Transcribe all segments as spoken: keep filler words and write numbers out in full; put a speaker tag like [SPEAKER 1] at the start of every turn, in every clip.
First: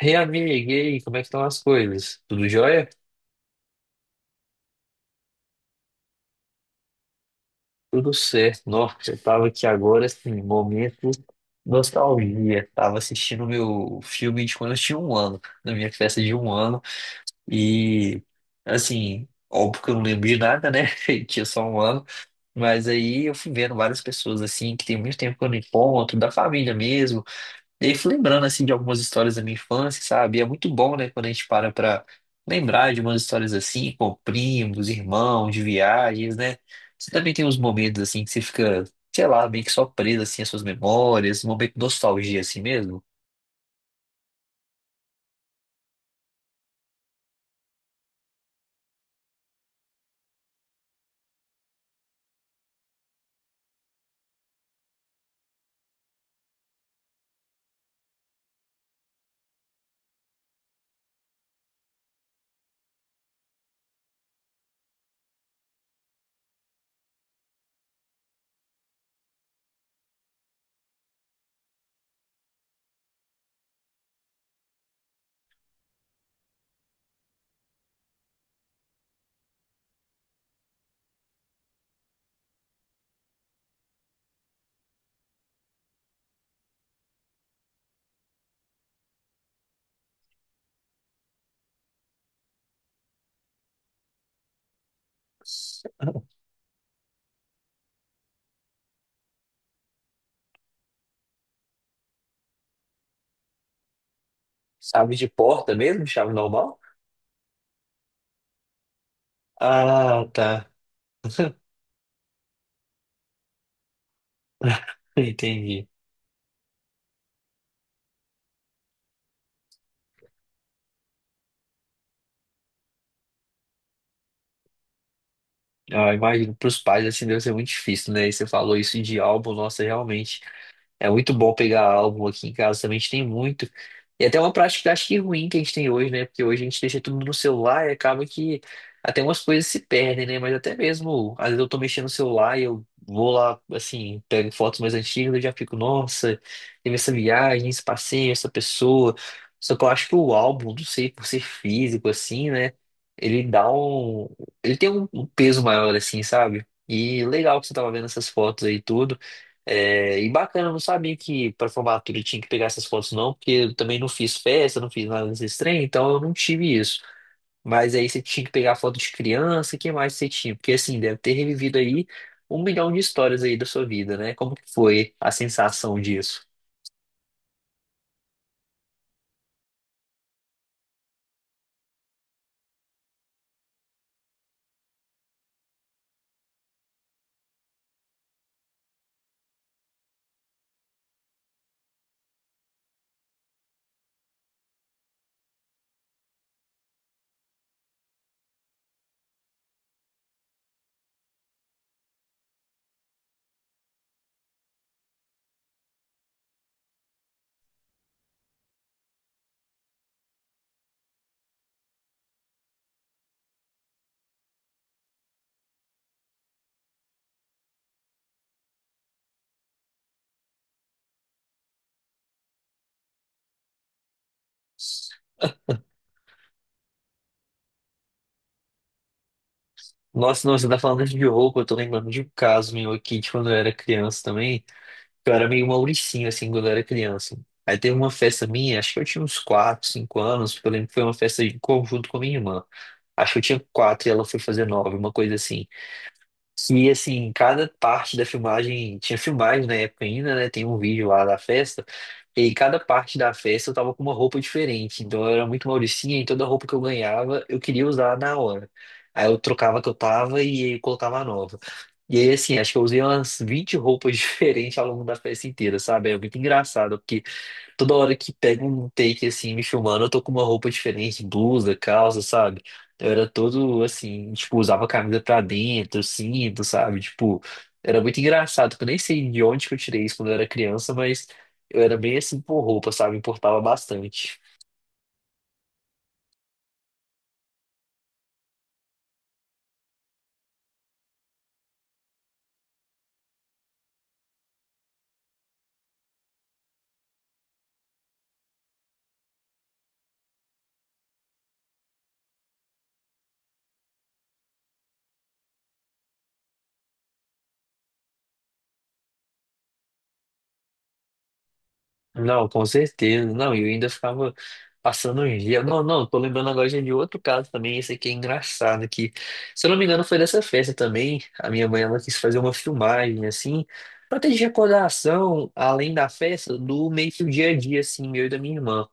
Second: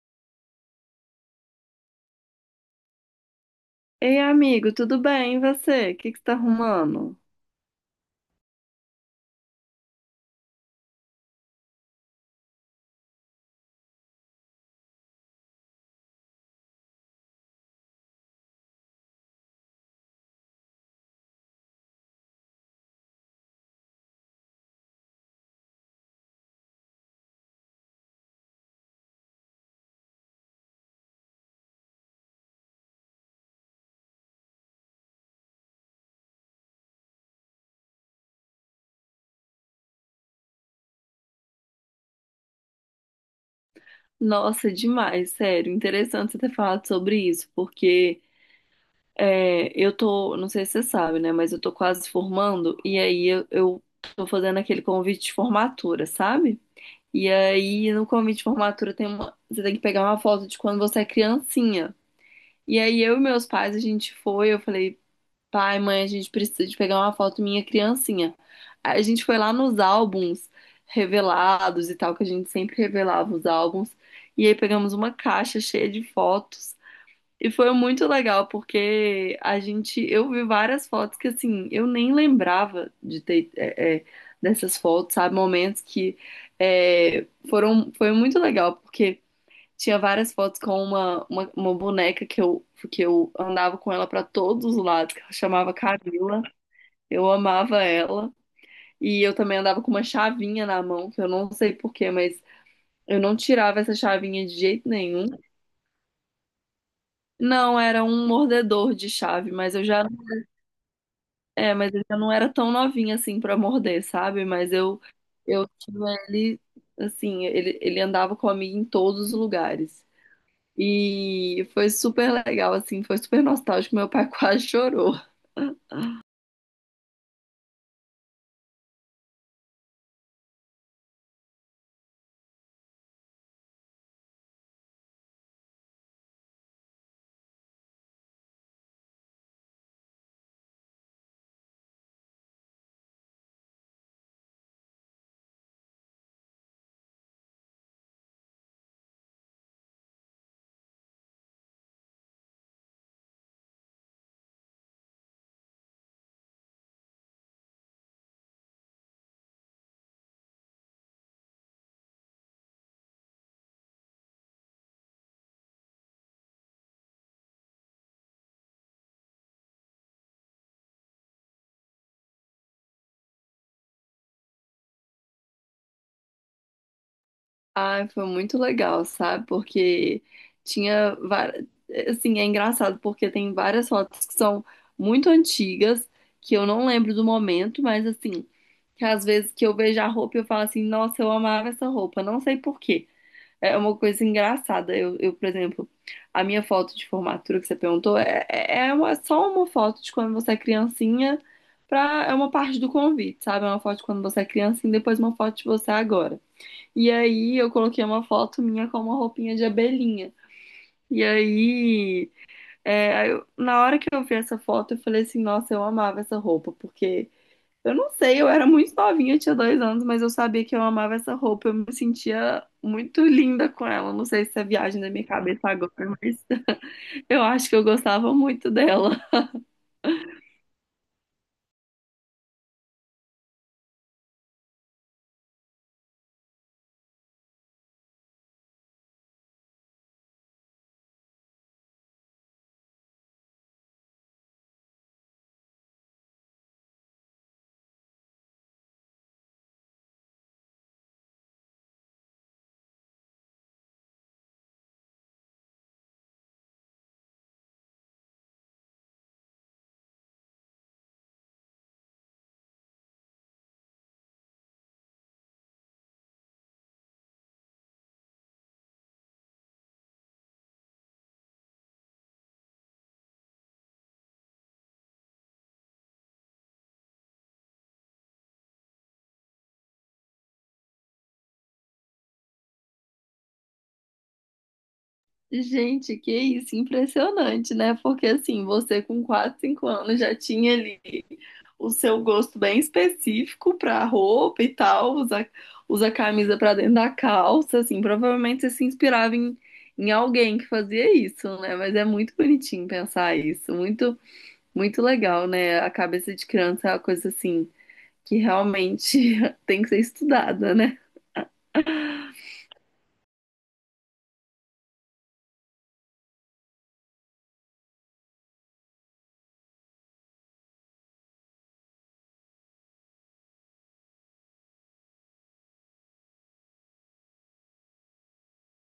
[SPEAKER 1] Ei, amiga, e aí, como é que estão as coisas? Tudo jóia?
[SPEAKER 2] Ei, amigo, tudo bem? E você? O que que você tá arrumando?
[SPEAKER 1] Tudo certo. Nossa, eu tava aqui agora, assim, momento nostalgia. Tava assistindo o meu filme de quando eu tinha um ano, na minha festa de um ano. E, assim, óbvio que eu não lembrei nada, né? Eu tinha só um ano. Mas aí eu fui vendo várias pessoas, assim, que tem muito tempo que eu não encontro, da família mesmo. E aí, fui lembrando, assim, de algumas histórias da minha infância, sabe? E é muito bom, né, quando a gente para pra lembrar de umas histórias assim, com primos, irmãos, de viagens, né? Você também tem uns momentos, assim, que você fica, sei lá, meio que só preso, assim, às suas memórias, um momento de nostalgia, assim mesmo.
[SPEAKER 2] Nossa, demais, sério. Interessante você ter falado sobre isso, porque é, eu tô, não sei se você sabe, né? Mas eu tô quase formando, e aí eu, eu tô fazendo aquele convite de formatura, sabe? E aí no convite de formatura tem uma, você tem que pegar uma foto de quando você é criancinha. E aí eu e meus pais, a gente foi, eu falei. Pai, mãe, a gente precisa de pegar uma foto minha criancinha. Aí a gente foi lá nos álbuns revelados e tal, que a gente sempre revelava os álbuns. E aí pegamos uma caixa cheia de fotos. E foi muito legal, porque a gente, eu vi várias fotos que assim, eu nem lembrava de ter é, é, dessas fotos, sabe? Momentos que é, foram, foi muito legal, porque tinha várias fotos com uma, uma, uma boneca que eu, que eu andava com ela para todos os lados, que ela chamava Camila. Eu amava ela. E eu também andava com uma chavinha na mão, que eu não sei por quê, mas eu não tirava essa chavinha de jeito
[SPEAKER 1] Chave
[SPEAKER 2] nenhum.
[SPEAKER 1] de porta mesmo? Chave normal?
[SPEAKER 2] Não, era um mordedor de chave, mas eu já,
[SPEAKER 1] Ah, tá.
[SPEAKER 2] é, mas eu já não era tão novinha assim para morder, sabe? Mas eu eu
[SPEAKER 1] Entendi.
[SPEAKER 2] tinha ele assim, ele, ele andava comigo em todos os lugares. E foi super legal, assim, foi super nostálgico. Meu pai quase chorou.
[SPEAKER 1] Ah, imagino, pros pais, assim, deve ser muito difícil, né? E você falou isso de álbum, nossa, realmente. É muito bom pegar álbum aqui em casa também, a gente tem muito. E até uma prática acho que ruim que a gente tem hoje, né? Porque hoje a gente deixa tudo no celular e acaba que até umas coisas se perdem, né? Mas até mesmo, às vezes eu tô mexendo no celular e eu vou lá, assim, pego fotos mais antigas, eu já fico, nossa, teve essa viagem, esse passeio, essa pessoa. Só que eu acho que o álbum, não sei, por ser físico, assim, né? Ele dá um. Ele tem um um peso maior, assim, sabe? E legal que você tava vendo essas fotos aí, tudo. É, e bacana, eu não sabia que para formatura tinha que pegar essas fotos, não, porque eu também não fiz festa, não fiz nada desse trem, então eu não tive isso. Mas aí você tinha que pegar foto de criança, o que mais você tinha? Porque assim, deve ter revivido aí um milhão de histórias aí da sua vida, né? Como que foi a sensação disso?
[SPEAKER 2] Ai, foi muito legal, sabe? Porque tinha, va- assim, é engraçado porque tem várias fotos que são muito antigas, que eu não lembro do momento, mas assim, que às vezes que eu vejo a roupa e eu falo assim, nossa, eu amava essa roupa, não sei por quê. É uma coisa engraçada. Eu, eu, por exemplo, a minha foto de formatura que você perguntou é, é é uma, só uma foto de quando você é criancinha pra, é uma parte do convite, sabe? É uma foto de quando você é criancinha e depois uma foto de você agora. E aí eu coloquei uma foto minha com uma roupinha de abelhinha. E aí, é, aí eu- na hora que eu vi essa foto, eu falei assim, nossa, eu amava essa roupa, porque eu não sei, eu era muito novinha, tinha dois anos, mas eu sabia que eu amava essa roupa. Eu me sentia muito linda com ela. Não sei se é viagem da minha cabeça agora, mas eu acho que eu gostava muito dela.
[SPEAKER 1] Nossa, não, você tá falando de roupa, eu tô lembrando de um caso meu aqui de quando eu era criança também. Eu era meio Mauricinho, assim, quando eu era criança. Aí teve uma festa minha, acho que eu tinha uns quatro cinco anos, porque eu lembro que foi uma festa em conjunto com a minha irmã. Acho que eu tinha quatro e ela foi fazer nove uma coisa assim. E assim, cada parte da filmagem, tinha filmagem na época ainda, né? Tem um vídeo lá da festa, e cada parte da festa eu tava com uma roupa diferente. Então eu era muito mauricinha e toda roupa que eu ganhava eu queria usar na hora. Aí eu trocava a que eu tava e colocava a nova. E aí, assim, acho que eu usei umas vinte roupas diferentes ao longo da festa inteira, sabe? É muito engraçado, porque toda hora que pega um take assim, me filmando, eu tô com uma roupa diferente, blusa, calça, sabe? Eu era todo assim, tipo, usava a camisa pra dentro, cinto, sabe? Tipo, era muito engraçado, que eu nem sei de onde que eu tirei isso quando eu era criança, mas eu era bem assim por roupa, sabe? Importava bastante.
[SPEAKER 2] Gente, que isso, impressionante, né? Porque assim, você com quatro, cinco anos já tinha ali o seu gosto bem específico pra roupa e tal, usa, usa camisa pra dentro da calça, assim, provavelmente você se inspirava em, em alguém que fazia isso, né? Mas é muito bonitinho pensar isso, muito muito legal, né? A cabeça de criança é uma coisa assim que realmente tem que ser estudada, né?
[SPEAKER 1] Não, com certeza. Não, e eu ainda ficava passando uns dias. Não, não, tô lembrando agora já de outro caso também. Esse aqui é engraçado, que, se eu não me engano, foi dessa festa também. A minha mãe, ela quis fazer uma filmagem, assim, pra ter de recordação, além da festa, do meio que o dia a dia, assim, meu e da minha irmã.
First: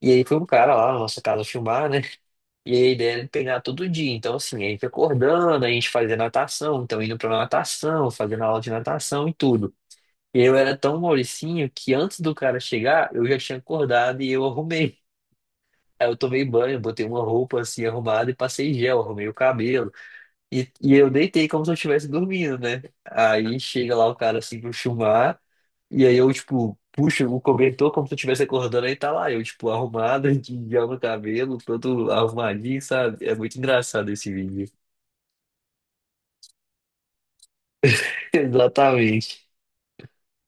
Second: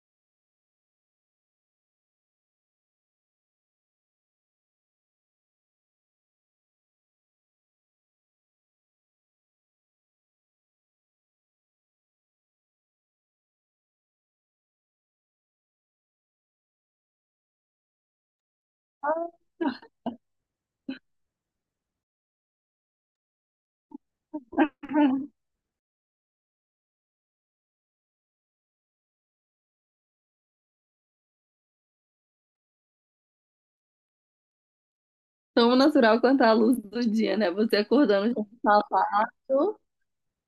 [SPEAKER 1] E aí foi um cara lá na nossa casa filmar, né? E aí a ideia era pegar todo dia. Então, assim, a gente acordando, a gente fazia natação, então indo pra natação, fazendo aula de natação e tudo. Eu era tão mauricinho que antes do cara chegar, eu já tinha acordado e eu arrumei. Aí eu tomei banho, botei uma roupa assim arrumada e passei gel, arrumei o cabelo. E, e eu deitei como se eu estivesse dormindo, né? Aí chega lá o cara assim pro chumar, e aí eu, tipo, puxo o cobertor como se eu estivesse acordando, aí tá lá, eu, tipo, arrumado, de gel no cabelo, todo arrumadinho, sabe? É muito engraçado esse vídeo.
[SPEAKER 2] Tão natural quanto a luz do dia, né? Você acordando com sapato,
[SPEAKER 1] Exatamente.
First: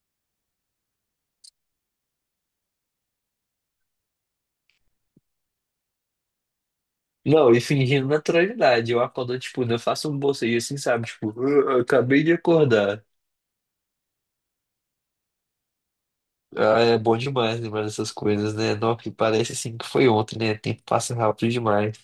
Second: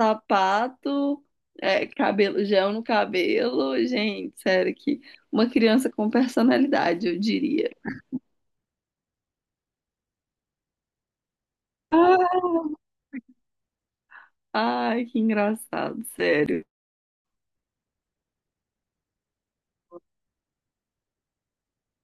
[SPEAKER 2] sapato, é, cabelo, gel no cabelo. Gente, sério que uma criança com personalidade, eu
[SPEAKER 1] Não, e
[SPEAKER 2] diria.
[SPEAKER 1] fingindo naturalidade. Eu acordo, tipo, eu faço um bocejo assim, sabe? Tipo, "Ah, eu acabei de
[SPEAKER 2] Ah,
[SPEAKER 1] acordar."
[SPEAKER 2] Ai, que engraçado, sério.
[SPEAKER 1] Ah, é bom demais lembrar dessas coisas, né? Não, que parece assim que foi ontem, né? O tempo passa rápido demais.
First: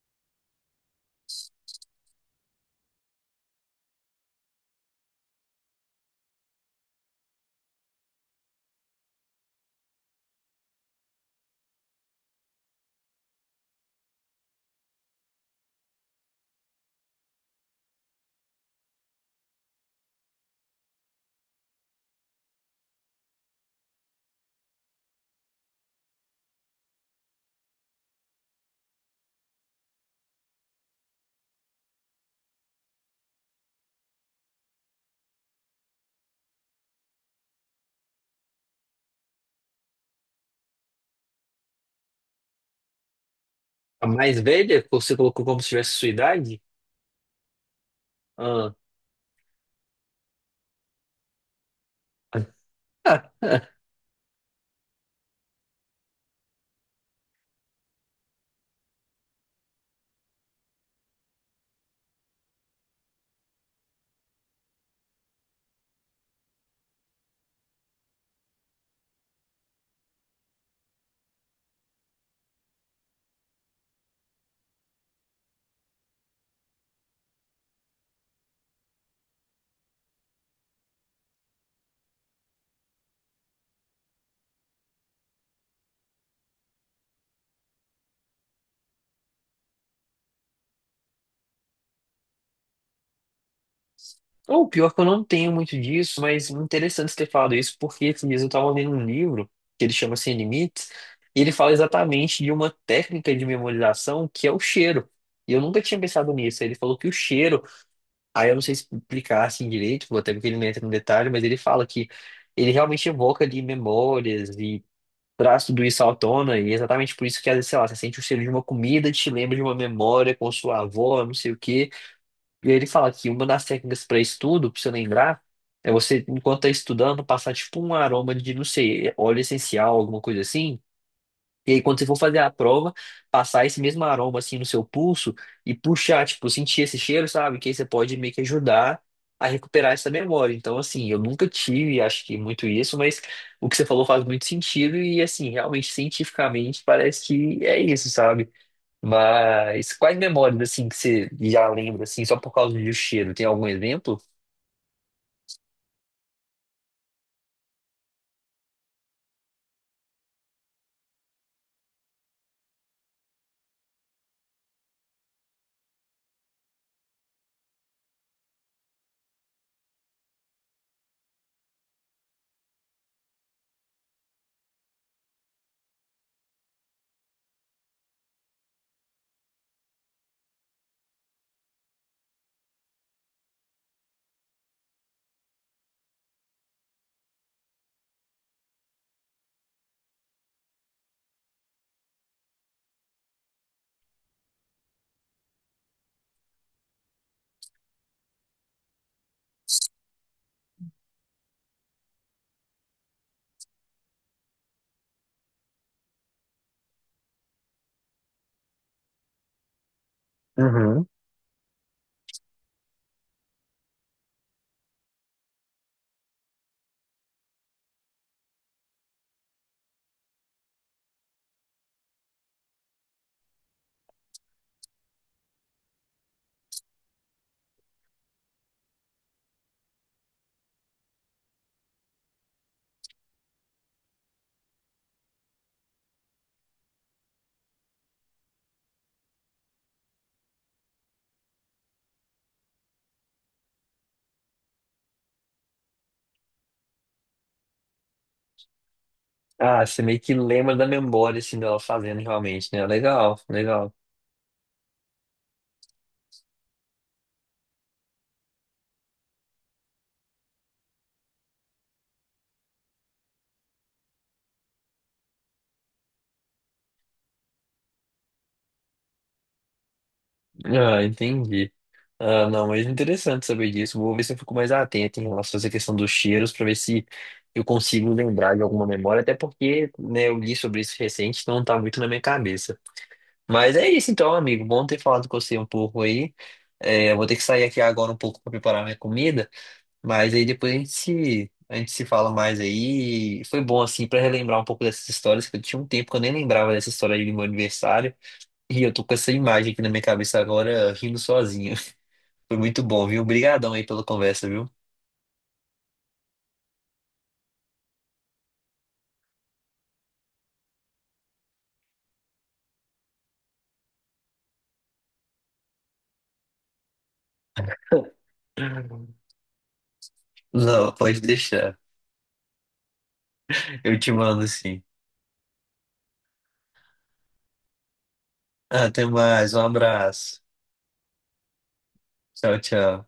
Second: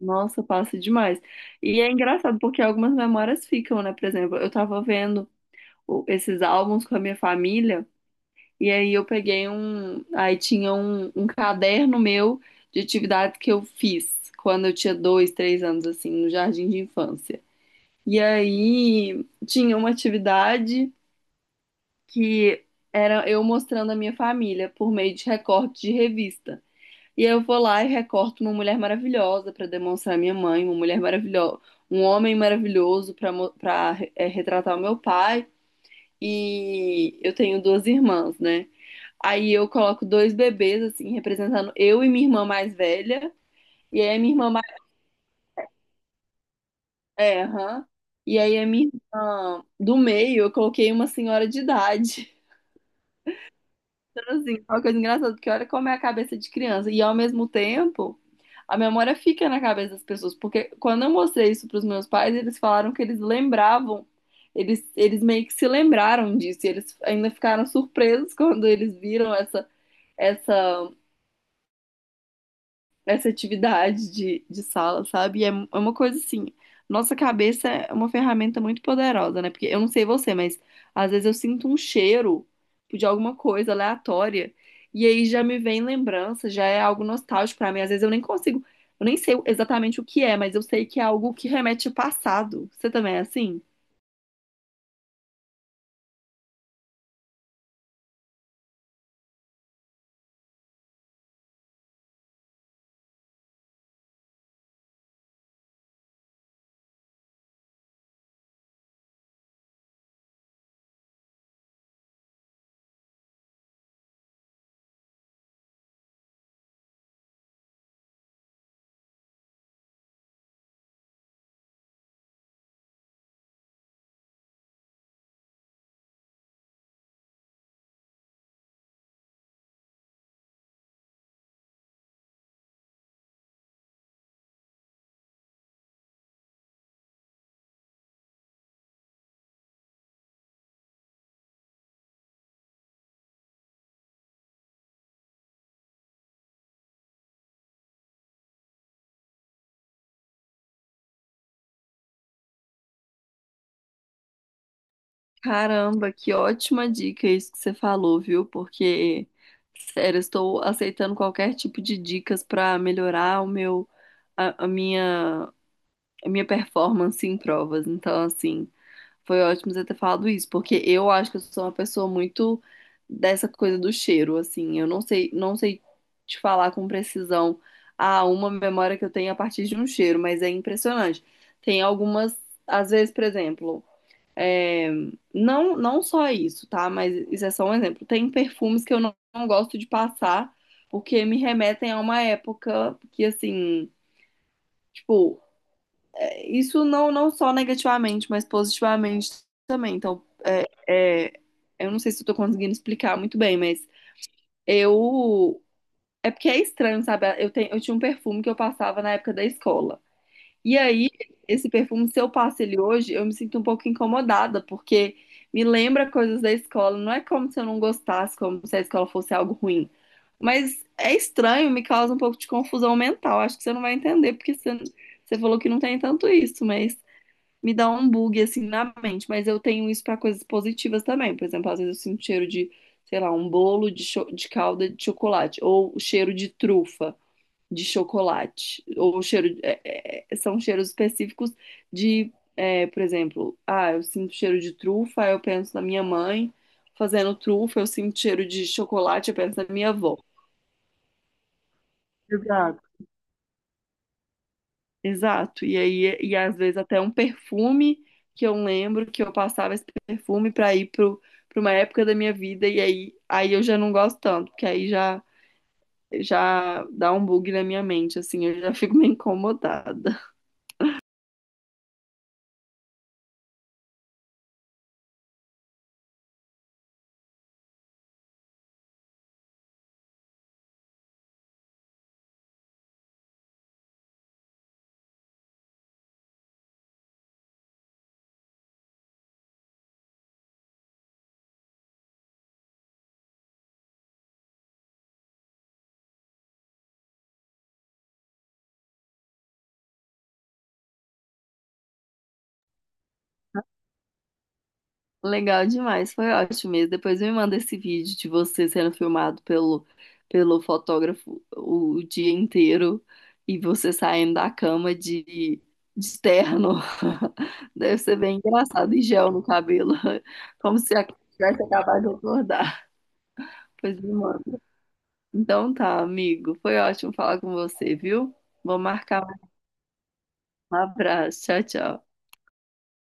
[SPEAKER 2] Nossa, passa demais. E é engraçado porque algumas memórias ficam, né? Por exemplo, eu tava vendo o- esses álbuns com a minha família. E aí eu peguei um. Aí tinha um, um caderno meu de atividade que eu fiz quando eu tinha dois, três anos, assim, no jardim de infância. E aí tinha uma atividade que era eu mostrando a minha família por meio de recorte de revista. E aí eu vou lá e recorto uma mulher maravilhosa para demonstrar a minha mãe, uma mulher maravilhosa, um homem maravilhoso para para retratar o meu pai. E eu tenho duas irmãs, né? Aí eu coloco dois bebês, assim, representando eu e minha irmã mais velha. E
[SPEAKER 1] A
[SPEAKER 2] aí a minha
[SPEAKER 1] mais
[SPEAKER 2] irmã mais.
[SPEAKER 1] velha, que você colocou como se tivesse sua idade?
[SPEAKER 2] É, aham. E aí a
[SPEAKER 1] Ah.
[SPEAKER 2] minha irmã do meio, eu coloquei uma senhora de idade. Então, assim, é uma coisa engraçada, porque olha como é a cabeça de criança. E ao mesmo tempo, a memória fica na cabeça das pessoas. Porque quando eu mostrei isso para os meus pais, eles falaram que eles lembravam. Eles, eles meio que se lembraram disso. E eles ainda ficaram surpresos quando eles viram essa, essa essa atividade de, de sala, sabe? E é, é uma coisa assim, nossa cabeça é uma ferramenta muito poderosa, né? Porque eu não sei você, mas às vezes eu sinto um cheiro de alguma coisa aleatória e aí já me vem lembrança, já é algo nostálgico pra mim. Às vezes eu nem consigo, eu nem sei exatamente o que é, mas eu sei que é algo que remete ao passado. Você também é assim?
[SPEAKER 1] O pior que eu não tenho muito disso, mas interessante você ter falado isso, porque esses dias eu tava lendo um livro que ele chama Sem Limites, e ele fala exatamente de uma técnica de memorização que é o cheiro. E eu nunca tinha pensado nisso. Ele falou que o cheiro. Aí eu não sei explicar assim direito, até porque ele não entra no detalhe, mas ele fala que ele realmente evoca ali memórias e traz tudo isso à tona, e é exatamente por isso que, às vezes, sei lá, você sente o cheiro de uma comida, te lembra de uma memória com sua avó, não sei o quê. E aí ele fala que uma das técnicas para estudo, para você lembrar, é você, enquanto está estudando, passar tipo um aroma de, não sei, óleo essencial, alguma coisa assim, e aí, quando você for fazer a prova, passar esse mesmo aroma assim no seu pulso e puxar, tipo, sentir esse cheiro, sabe? Que aí você pode meio que ajudar a recuperar essa memória. Então, assim, eu nunca tive, acho que muito isso, mas o que você falou faz muito sentido e, assim, realmente, cientificamente, parece que é isso, sabe? Mas quais memórias, assim, que você já lembra, assim, só por causa do cheiro? Tem algum exemplo?
[SPEAKER 2] Caramba, que ótima dica isso que você falou, viu? Porque, sério, eu estou aceitando qualquer tipo de dicas para melhorar o meu, a, a minha, a minha performance em provas. Então, assim, foi ótimo você ter falado isso, porque eu acho que eu sou uma pessoa muito dessa coisa do cheiro, assim. Eu não sei, não sei te falar com precisão a uma memória que eu tenho a partir de um cheiro, mas é impressionante. Tem algumas, às vezes, por exemplo. Não, não só isso, tá? Mas isso é só um exemplo. Tem perfumes que eu não, não gosto de passar porque me remetem a uma época que, assim, tipo, é, isso não, não só negativamente, mas positivamente também. Então, é, é, eu não sei se eu tô conseguindo explicar muito bem, mas eu. É porque é estranho, sabe? Eu, tenho, eu tinha um perfume que eu passava na época da escola. E
[SPEAKER 1] Uhum.
[SPEAKER 2] aí, esse perfume, se eu passo ele hoje, eu me sinto um pouco incomodada, porque me lembra coisas da escola. Não é como se eu não gostasse, como se a escola fosse algo ruim. Mas é estranho, me causa um pouco de confusão mental. Acho que você não vai entender, porque você, você falou que não tem tanto isso, mas me dá um bug assim na mente. Mas eu tenho isso para coisas positivas também. Por exemplo, às vezes eu sinto cheiro de, sei lá, um bolo de, cho- de calda de chocolate, ou o cheiro de trufa de chocolate. Ou cheiro, é, é, é, são cheiros específicos de, é, por exemplo, ah, eu sinto cheiro de trufa, aí eu penso na minha mãe fazendo trufa, eu sinto cheiro de chocolate, eu penso na
[SPEAKER 1] Ah,
[SPEAKER 2] minha
[SPEAKER 1] você
[SPEAKER 2] avó.
[SPEAKER 1] meio que lembra da memória, assim, dela fazendo realmente,
[SPEAKER 2] Exato.
[SPEAKER 1] né? Legal, legal.
[SPEAKER 2] Exato. E aí, e às vezes até um perfume que eu lembro que eu passava esse perfume para ir pro, para uma época da minha vida e aí, aí eu já não gosto tanto, porque aí já já dá um bug na minha mente, assim, eu já fico meio incomodada.
[SPEAKER 1] Ah, entendi. Ah, não, mas interessante saber disso. Vou ver se eu fico mais atento em relação a essa questão dos cheiros, para ver se eu consigo lembrar de alguma memória, até porque, né, eu li sobre isso recente, então não tá muito na minha cabeça. Mas é isso então, amigo. Bom ter falado com você um pouco aí. É, eu vou ter que sair aqui agora um pouco para preparar minha comida, mas aí depois a gente se, a gente se fala mais aí. Foi bom, assim, para relembrar um pouco dessas histórias, que eu tinha um tempo que eu nem lembrava dessa história aí do meu aniversário. E eu tô com essa imagem aqui na minha cabeça agora, rindo sozinho. Foi muito bom, viu? Obrigadão aí pela conversa, viu?
[SPEAKER 2] Legal demais, foi ótimo mesmo. Depois me manda esse vídeo de você sendo filmado pelo, pelo fotógrafo o dia inteiro e você saindo da cama de, de terno. Deve ser bem engraçado, e gel no cabelo, como
[SPEAKER 1] Não,
[SPEAKER 2] se a-
[SPEAKER 1] pode
[SPEAKER 2] tivesse
[SPEAKER 1] deixar.
[SPEAKER 2] acabado de acordar.
[SPEAKER 1] Eu
[SPEAKER 2] Pois
[SPEAKER 1] te
[SPEAKER 2] me
[SPEAKER 1] mando
[SPEAKER 2] manda.
[SPEAKER 1] sim.
[SPEAKER 2] Então tá, amigo, foi ótimo falar com você, viu? Vou
[SPEAKER 1] Ah, até
[SPEAKER 2] marcar mais
[SPEAKER 1] mais, um abraço.
[SPEAKER 2] um abraço. Tchau, tchau.
[SPEAKER 1] Tchau, tchau.